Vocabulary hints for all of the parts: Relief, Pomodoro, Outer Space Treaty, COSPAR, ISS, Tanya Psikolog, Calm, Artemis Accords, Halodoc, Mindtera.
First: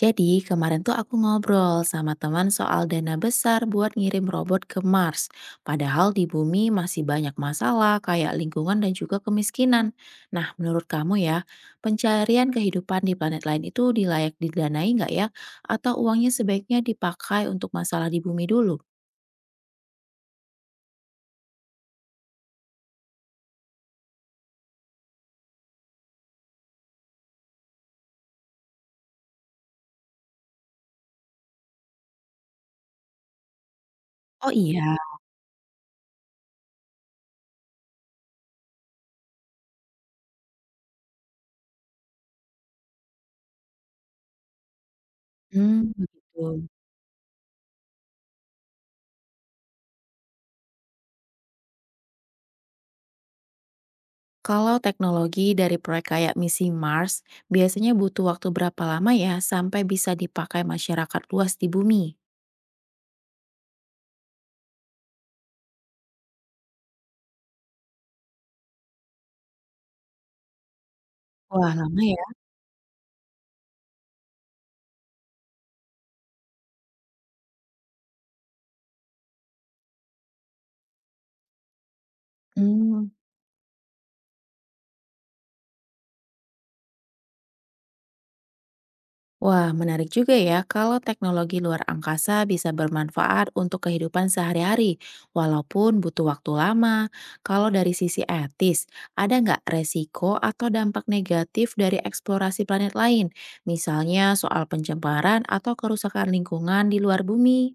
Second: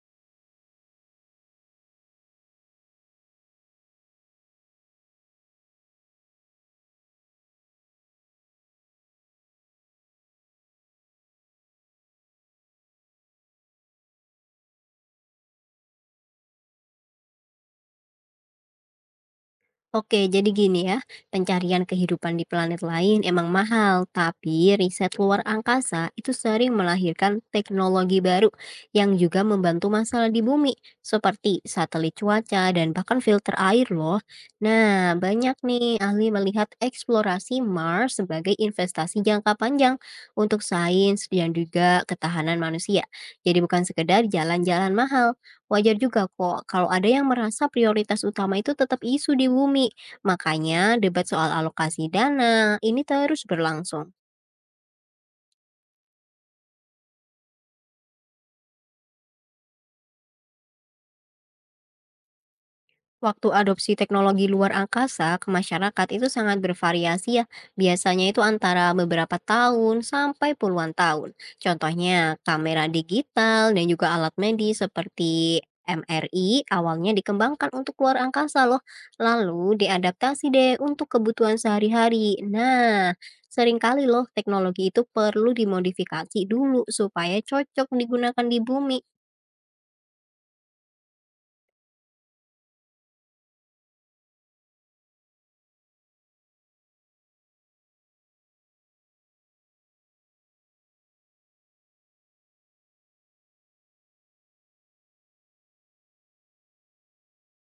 Jadi kemarin tuh aku ngobrol sama teman soal dana besar buat ngirim robot ke Mars. Padahal di bumi masih banyak masalah kayak lingkungan dan juga kemiskinan. Nah menurut kamu ya, pencarian kehidupan di planet lain itu dilayak didanai nggak ya? Atau uangnya sebaiknya dipakai untuk masalah di bumi dulu? Oke, jadi gini ya, pencarian kehidupan di planet lain emang mahal, tapi riset luar angkasa itu sering melahirkan teknologi baru yang juga membantu masalah di bumi, seperti satelit cuaca dan bahkan filter air loh. Oh iya. Nah, banyak nih ahli melihat eksplorasi Mars sebagai investasi jangka panjang untuk sains dan juga ketahanan manusia. Jadi bukan sekedar jalan-jalan mahal. Hmm, Wajar juga kok begitu. kalau ada yang merasa prioritas utama itu tetap isu di bumi. Makanya debat soal alokasi dana ini terus berlangsung. Kalau teknologi dari proyek kayak misi Mars, biasanya butuh waktu berapa lama ya sampai bisa dipakai masyarakat luas di bumi? Waktu adopsi teknologi luar angkasa ke masyarakat itu sangat bervariasi ya. Biasanya itu antara beberapa tahun sampai puluhan tahun. Wah, lama. Contohnya kamera digital dan juga alat medis seperti MRI awalnya dikembangkan untuk luar angkasa loh. Lalu diadaptasi deh untuk kebutuhan sehari-hari. Hmm, Nah, seringkali loh teknologi itu perlu dimodifikasi dulu supaya cocok digunakan di bumi. Wah, menarik juga ya kalau teknologi luar angkasa bisa bermanfaat untuk kehidupan sehari-hari, walaupun butuh waktu lama. Kalau dari sisi etis, ada nggak resiko atau dampak negatif dari eksplorasi planet lain? Misalnya soal pencemaran atau kerusakan lingkungan di luar bumi?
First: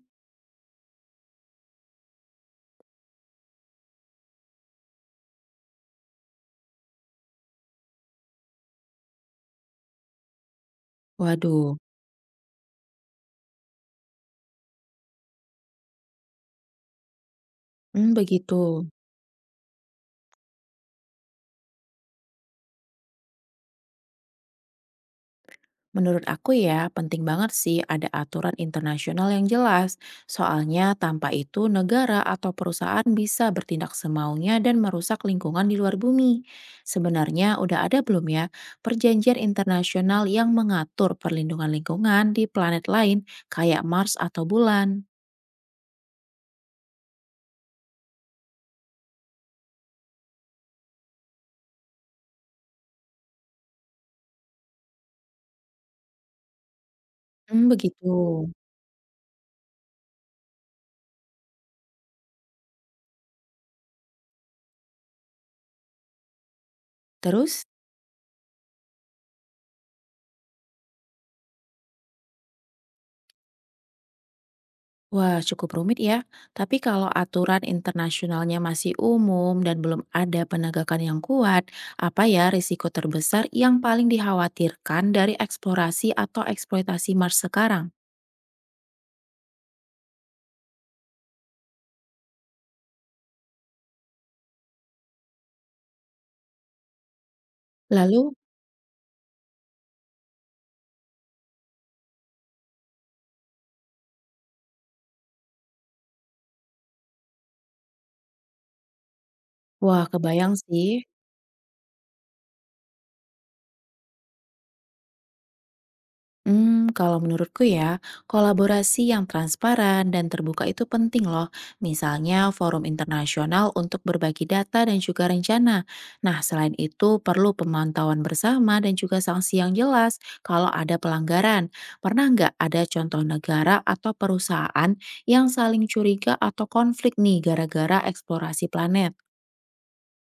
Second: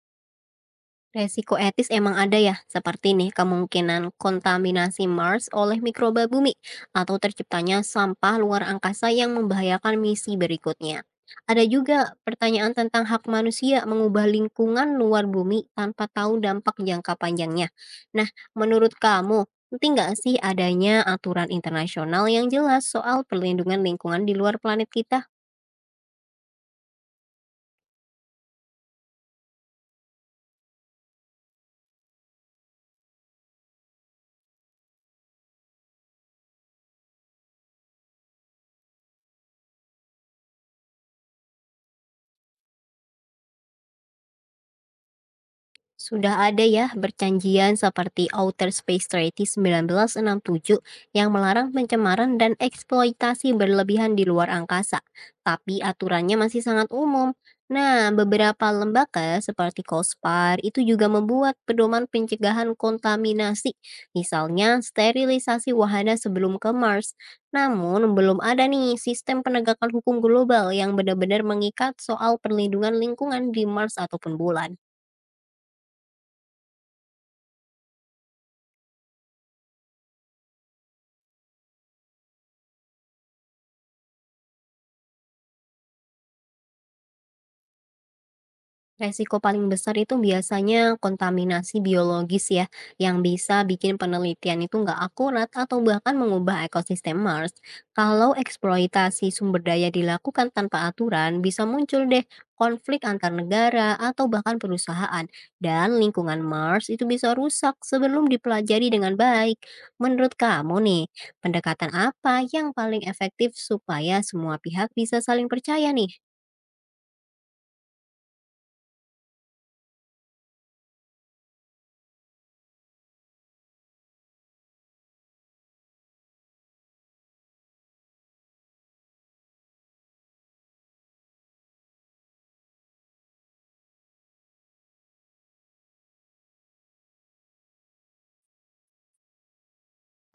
Resiko etis emang ada ya, seperti nih kemungkinan kontaminasi Mars oleh mikroba bumi atau terciptanya sampah luar angkasa yang membahayakan misi berikutnya. Ada Waduh, juga pertanyaan tentang hak manusia mengubah lingkungan luar bumi tanpa tahu dampak jangka panjangnya. hmm, Nah, begitu. menurut kamu, penting nggak sih adanya aturan internasional yang jelas soal perlindungan lingkungan di luar planet kita? Menurut aku ya, penting banget sih ada aturan internasional yang jelas. Soalnya tanpa itu negara atau perusahaan bisa bertindak semaunya dan merusak lingkungan di luar bumi. Sebenarnya udah ada belum ya perjanjian internasional yang mengatur perlindungan lingkungan di planet lain kayak Mars atau bulan? Sudah ada ya perjanjian seperti Outer Space Treaty 1967 yang melarang pencemaran dan eksploitasi berlebihan di luar angkasa, tapi aturannya masih sangat umum. Hmm, Nah, begitu. beberapa lembaga seperti COSPAR itu juga membuat pedoman pencegahan kontaminasi, misalnya sterilisasi wahana sebelum ke Mars. Terus? Namun, belum ada nih sistem penegakan hukum global yang benar-benar mengikat soal perlindungan lingkungan di Mars ataupun bulan. Wah, cukup rumit ya. Tapi kalau aturan internasionalnya masih umum dan belum ada penegakan yang kuat, apa ya risiko terbesar yang paling dikhawatirkan dari eksplorasi atau eksploitasi Mars sekarang? Resiko paling besar itu biasanya kontaminasi biologis ya, yang bisa bikin penelitian itu nggak akurat atau bahkan mengubah ekosistem Mars. Lalu, Kalau eksploitasi sumber daya dilakukan tanpa aturan, bisa muncul deh konflik antar negara atau bahkan perusahaan. Dan lingkungan Mars itu bisa rusak sebelum dipelajari dengan baik. wah Menurut kebayang kamu sih. nih, pendekatan apa yang paling efektif supaya semua pihak bisa saling percaya nih? Hmm, kalau menurutku ya, kolaborasi yang transparan dan terbuka itu penting loh. Misalnya forum internasional untuk berbagi data dan juga rencana. Nah, selain itu perlu pemantauan bersama dan juga sanksi yang jelas kalau ada pelanggaran. Pernah nggak ada contoh negara atau perusahaan yang saling curiga atau konflik nih gara-gara eksplorasi planet?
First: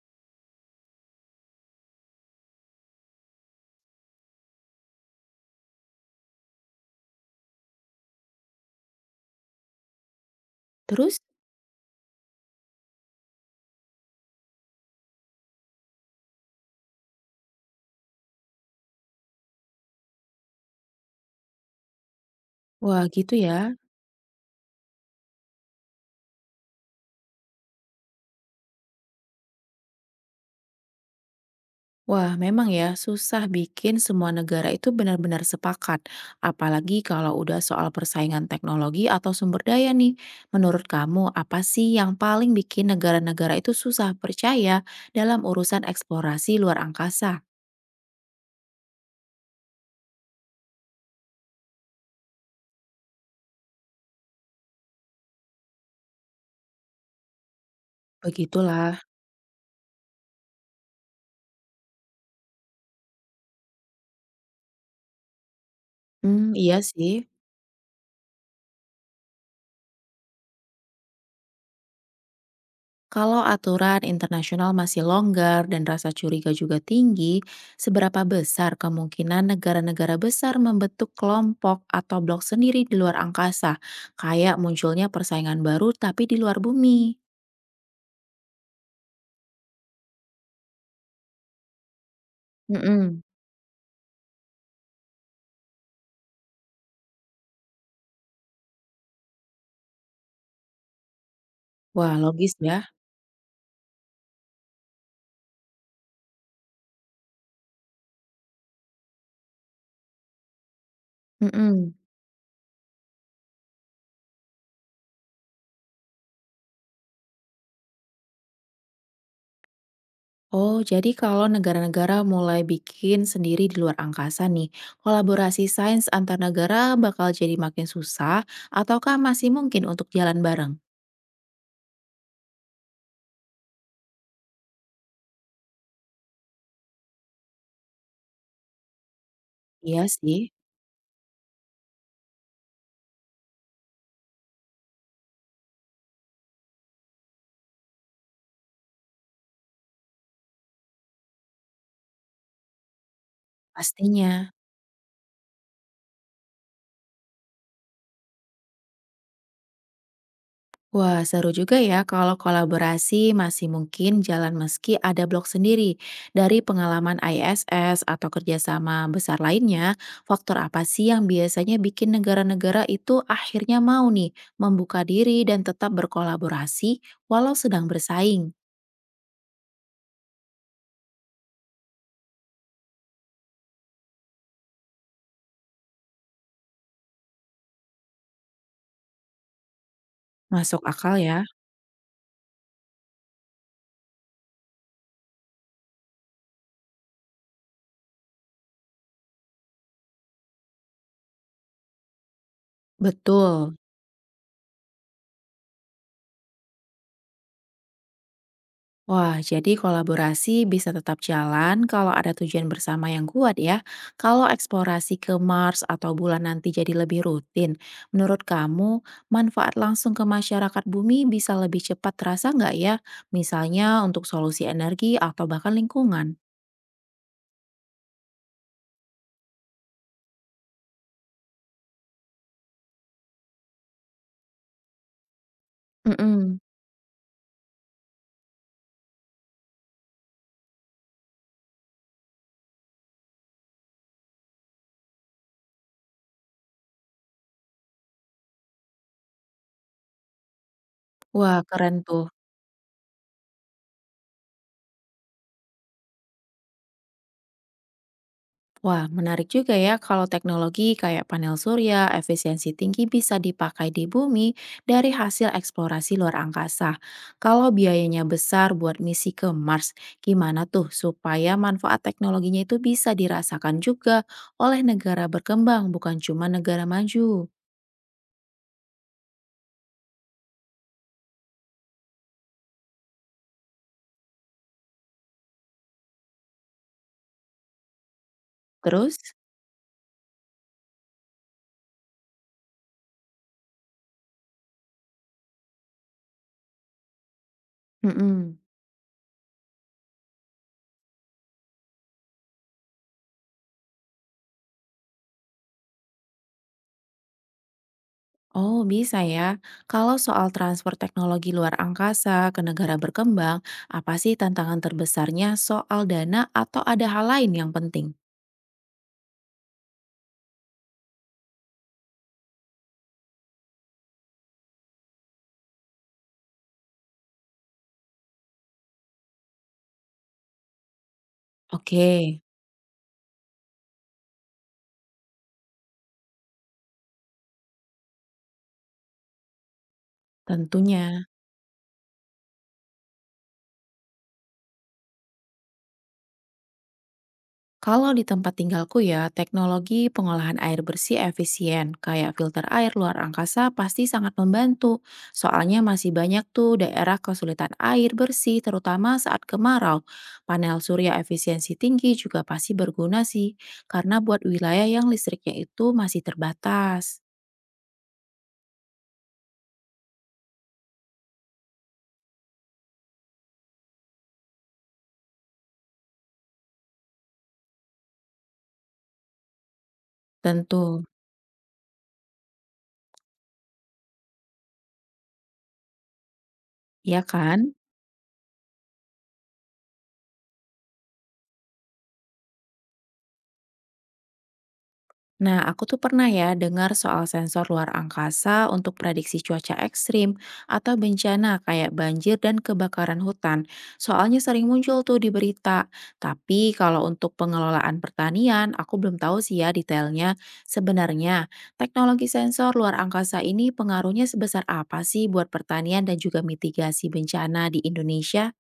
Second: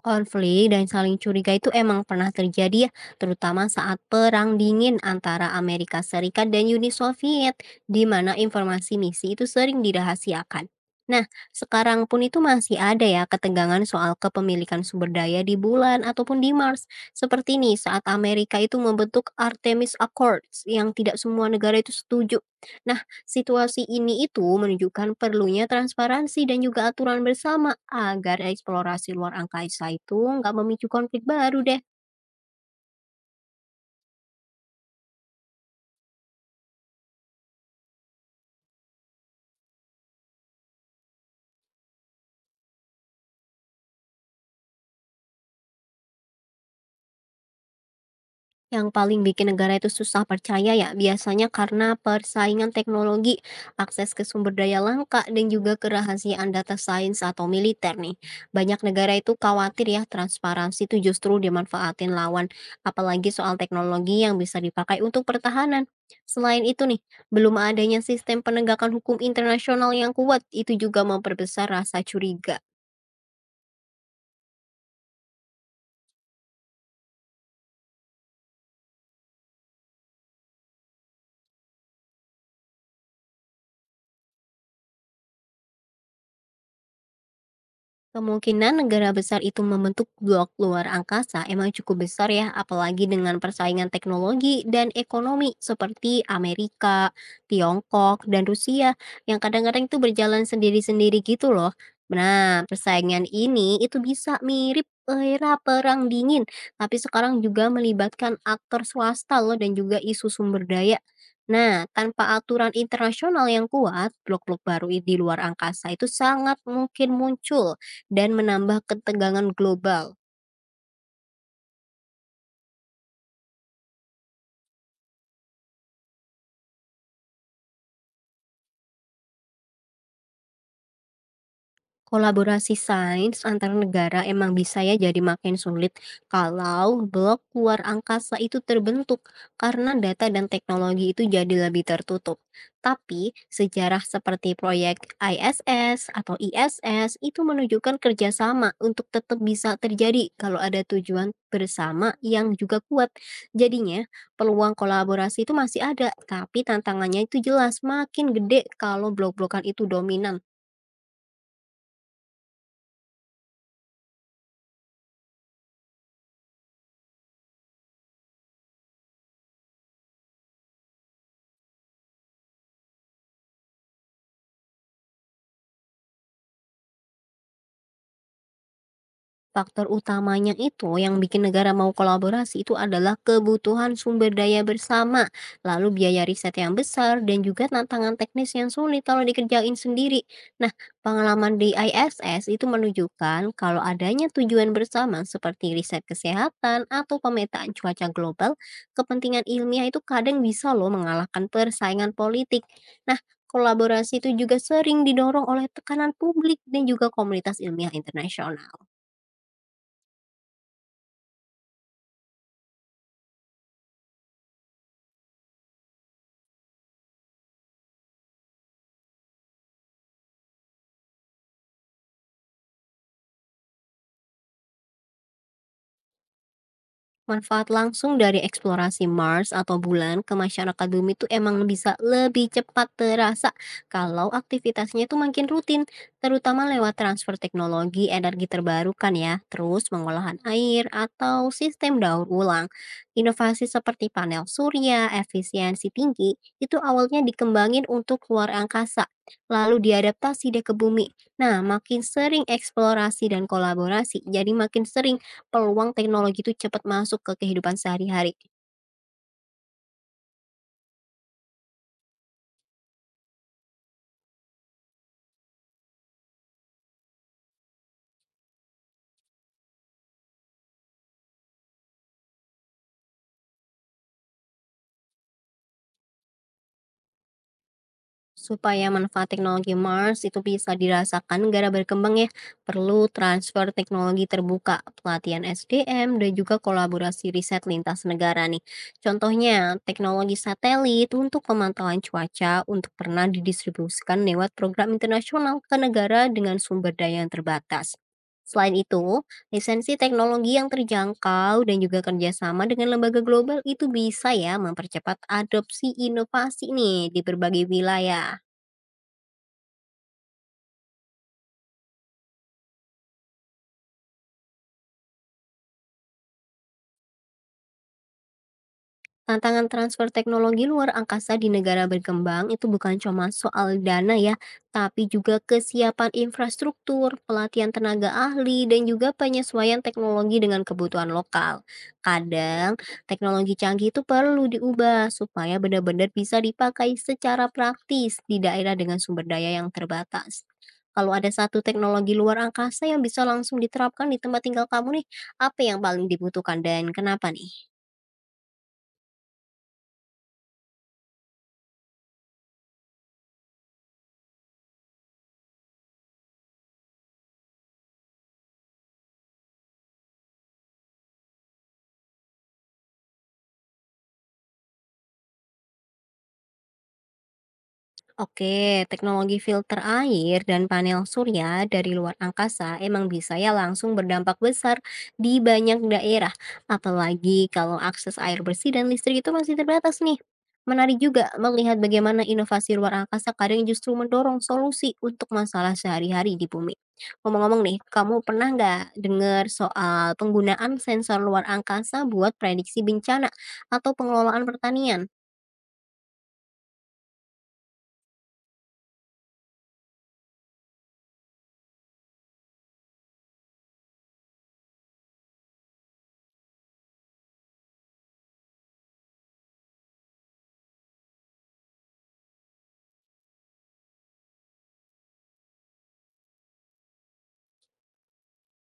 Konflik dan saling curiga itu emang pernah terjadi ya, terutama saat Perang Dingin antara Amerika Serikat dan Uni Soviet, di mana informasi misi itu sering dirahasiakan. Terus, Nah, sekarang pun itu masih ada ya ketegangan soal kepemilikan sumber daya di bulan ataupun di Mars. Seperti nih saat Amerika itu membentuk Artemis Accords yang tidak semua negara itu setuju. Nah, wah gitu ya. situasi ini itu menunjukkan perlunya transparansi dan juga aturan bersama agar eksplorasi luar angkasa itu nggak memicu konflik baru deh. Wah, memang ya, susah bikin semua negara itu benar-benar sepakat, apalagi kalau udah soal persaingan teknologi atau sumber daya nih. Menurut kamu, apa sih yang paling bikin negara-negara itu susah percaya dalam urusan eksplorasi luar angkasa? Yang paling bikin negara itu susah percaya ya, biasanya karena persaingan teknologi, akses ke sumber daya langka, dan juga kerahasiaan data sains atau militer nih. Banyak Begitulah. negara itu khawatir ya, transparansi itu justru dimanfaatin lawan, apalagi soal teknologi yang bisa dipakai untuk pertahanan. Hmm, Selain iya itu nih, sih. belum adanya sistem penegakan hukum internasional yang kuat, itu juga memperbesar rasa curiga. Kalau aturan internasional masih longgar dan rasa curiga juga tinggi, seberapa besar kemungkinan negara-negara besar membentuk kelompok atau blok sendiri di luar angkasa, kayak munculnya persaingan baru tapi di luar bumi? Kemungkinan negara besar itu membentuk blok luar angkasa emang cukup besar ya, apalagi Mm-mm. dengan persaingan teknologi dan ekonomi seperti Amerika, Tiongkok, dan Rusia yang kadang-kadang itu berjalan sendiri-sendiri gitu loh. Wah, logis Nah, ya. persaingan ini itu bisa mirip era perang dingin, tapi sekarang juga melibatkan aktor swasta loh dan juga isu sumber daya. Nah, Mm-mm. tanpa aturan internasional yang kuat, blok-blok baru di luar angkasa itu sangat mungkin muncul dan menambah ketegangan global. Oh, jadi kalau negara-negara mulai bikin sendiri di luar angkasa nih, kolaborasi sains antar negara bakal jadi makin susah, ataukah masih mungkin untuk jalan bareng? Kolaborasi sains antar negara emang bisa ya jadi makin sulit kalau blok luar angkasa itu terbentuk karena Iya data sih, dan teknologi itu jadi lebih tertutup. Tapi sejarah seperti proyek ISS itu menunjukkan kerjasama untuk tetap bisa terjadi kalau ada tujuan bersama yang juga kuat. Jadinya pastinya. peluang kolaborasi itu masih ada, tapi tantangannya itu jelas makin gede kalau blok-blokan itu dominan. Wah, seru juga ya kalau kolaborasi masih mungkin jalan meski ada blog sendiri. Dari pengalaman ISS atau kerjasama besar lainnya, faktor apa sih yang biasanya bikin negara-negara itu akhirnya mau nih membuka diri dan tetap berkolaborasi walau sedang bersaing? Faktor utamanya itu yang bikin negara mau kolaborasi itu adalah kebutuhan sumber daya bersama, lalu biaya riset yang besar, dan juga tantangan teknis yang sulit kalau dikerjain sendiri. Nah, Masuk akal ya. pengalaman di ISS itu menunjukkan kalau adanya tujuan bersama seperti riset kesehatan atau pemetaan cuaca global, kepentingan ilmiah itu kadang bisa loh mengalahkan persaingan politik. Nah, Betul. kolaborasi itu juga sering didorong oleh tekanan publik dan juga komunitas ilmiah internasional. Wah, jadi kolaborasi bisa tetap jalan kalau ada tujuan bersama yang kuat ya. Kalau eksplorasi ke Mars atau bulan nanti jadi lebih rutin, menurut kamu manfaat langsung ke masyarakat bumi bisa lebih cepat terasa nggak ya? Misalnya untuk solusi energi atau bahkan lingkungan. Manfaat langsung dari eksplorasi Mars atau bulan ke masyarakat bumi itu emang bisa lebih cepat terasa kalau aktivitasnya itu makin rutin, Mm-mm. terutama lewat transfer teknologi energi terbarukan ya, terus pengolahan air atau sistem daur ulang. Inovasi seperti panel surya, efisiensi tinggi, itu awalnya dikembangin untuk luar angkasa, lalu diadaptasi deh ke bumi. Wah, Nah, keren makin tuh. sering eksplorasi dan kolaborasi, jadi makin sering peluang teknologi itu cepat masuk ke kehidupan sehari-hari. Wah, menarik juga ya kalau teknologi kayak panel surya, efisiensi tinggi bisa dipakai di bumi dari hasil eksplorasi luar angkasa. Kalau biayanya besar buat misi ke Mars, gimana tuh supaya manfaat teknologinya itu bisa dirasakan juga oleh negara berkembang, bukan cuma negara maju? Supaya manfaat teknologi Mars itu bisa dirasakan negara berkembang ya, perlu transfer teknologi terbuka, pelatihan SDM, dan juga kolaborasi riset lintas negara nih. Terus? Contohnya, teknologi satelit untuk pemantauan cuaca untuk pernah didistribusikan lewat program internasional ke negara dengan sumber daya yang terbatas. Mm-mm. Selain itu, lisensi teknologi yang terjangkau dan juga kerjasama dengan lembaga global itu bisa ya mempercepat adopsi inovasi nih di berbagai wilayah. Oh, bisa ya. Kalau soal transfer teknologi luar angkasa ke negara berkembang, apa sih tantangan terbesarnya soal dana atau ada hal lain yang penting? Tantangan transfer teknologi luar angkasa di negara berkembang itu bukan cuma soal dana ya, tapi juga kesiapan infrastruktur, pelatihan tenaga ahli, dan juga penyesuaian teknologi dengan kebutuhan lokal. Oke, Kadang, teknologi canggih itu perlu diubah supaya benar-benar bisa dipakai secara praktis di daerah dengan sumber daya yang terbatas. Kalau tentunya. ada satu teknologi luar angkasa yang bisa langsung diterapkan di tempat tinggal kamu nih, apa yang paling dibutuhkan dan kenapa nih? Kalau di tempat tinggalku ya, teknologi pengolahan air bersih efisien, kayak filter air luar angkasa pasti sangat membantu. Soalnya masih banyak tuh daerah kesulitan air bersih, terutama saat kemarau. Panel surya efisiensi tinggi juga pasti berguna sih, karena buat wilayah yang listriknya itu masih terbatas. Oke, teknologi filter air dan panel surya dari luar angkasa emang bisa ya langsung berdampak besar di banyak daerah. Apalagi kalau akses air bersih dan listrik itu masih terbatas nih. Tentu, Menarik juga melihat bagaimana inovasi luar angkasa kadang justru mendorong solusi untuk masalah sehari-hari di bumi. ya Ngomong-ngomong kan? nih, kamu pernah nggak dengar soal penggunaan sensor luar angkasa buat prediksi bencana atau pengelolaan pertanian? Nah, aku tuh pernah ya dengar soal sensor luar angkasa untuk prediksi cuaca ekstrim atau bencana kayak banjir dan kebakaran hutan. Soalnya sering muncul tuh di berita. Tapi kalau untuk pengelolaan pertanian, aku belum tahu sih ya detailnya. Sebenarnya, teknologi sensor luar angkasa ini pengaruhnya sebesar apa sih buat pertanian dan juga mitigasi bencana di Indonesia?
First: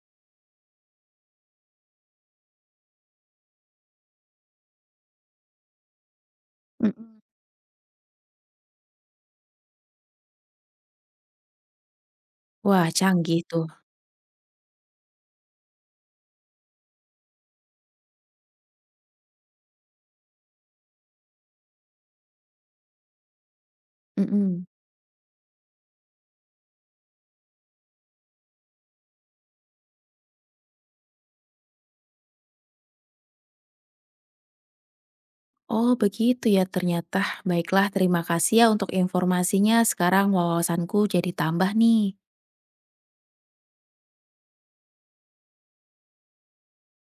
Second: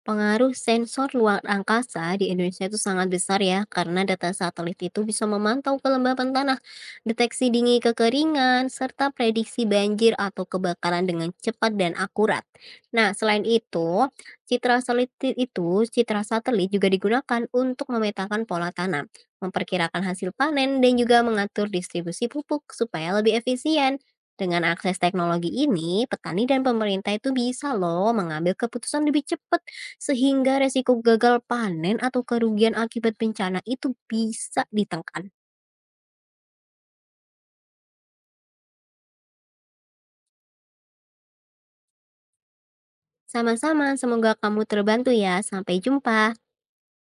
Pengaruh sensor luar angkasa di Indonesia itu sangat besar ya, karena data satelit itu bisa memantau kelembapan tanah, Mm-mm. deteksi dingin kekeringan, serta prediksi banjir atau kebakaran dengan cepat dan akurat. Wah, Nah, canggih selain tuh. itu, citra satelit citra satelit juga digunakan untuk memetakan pola tanam, memperkirakan hasil panen, dan juga mengatur distribusi pupuk supaya lebih efisien. Mm-mm. Dengan akses teknologi ini, petani dan pemerintah itu bisa loh mengambil keputusan lebih cepat sehingga resiko gagal panen atau kerugian akibat bencana itu bisa ditekan. Oh, begitu ya ternyata. Baiklah, terima kasih ya untuk informasinya. Sekarang wawasanku jadi tambah nih. Sama-sama, semoga kamu terbantu ya. Sampai jumpa.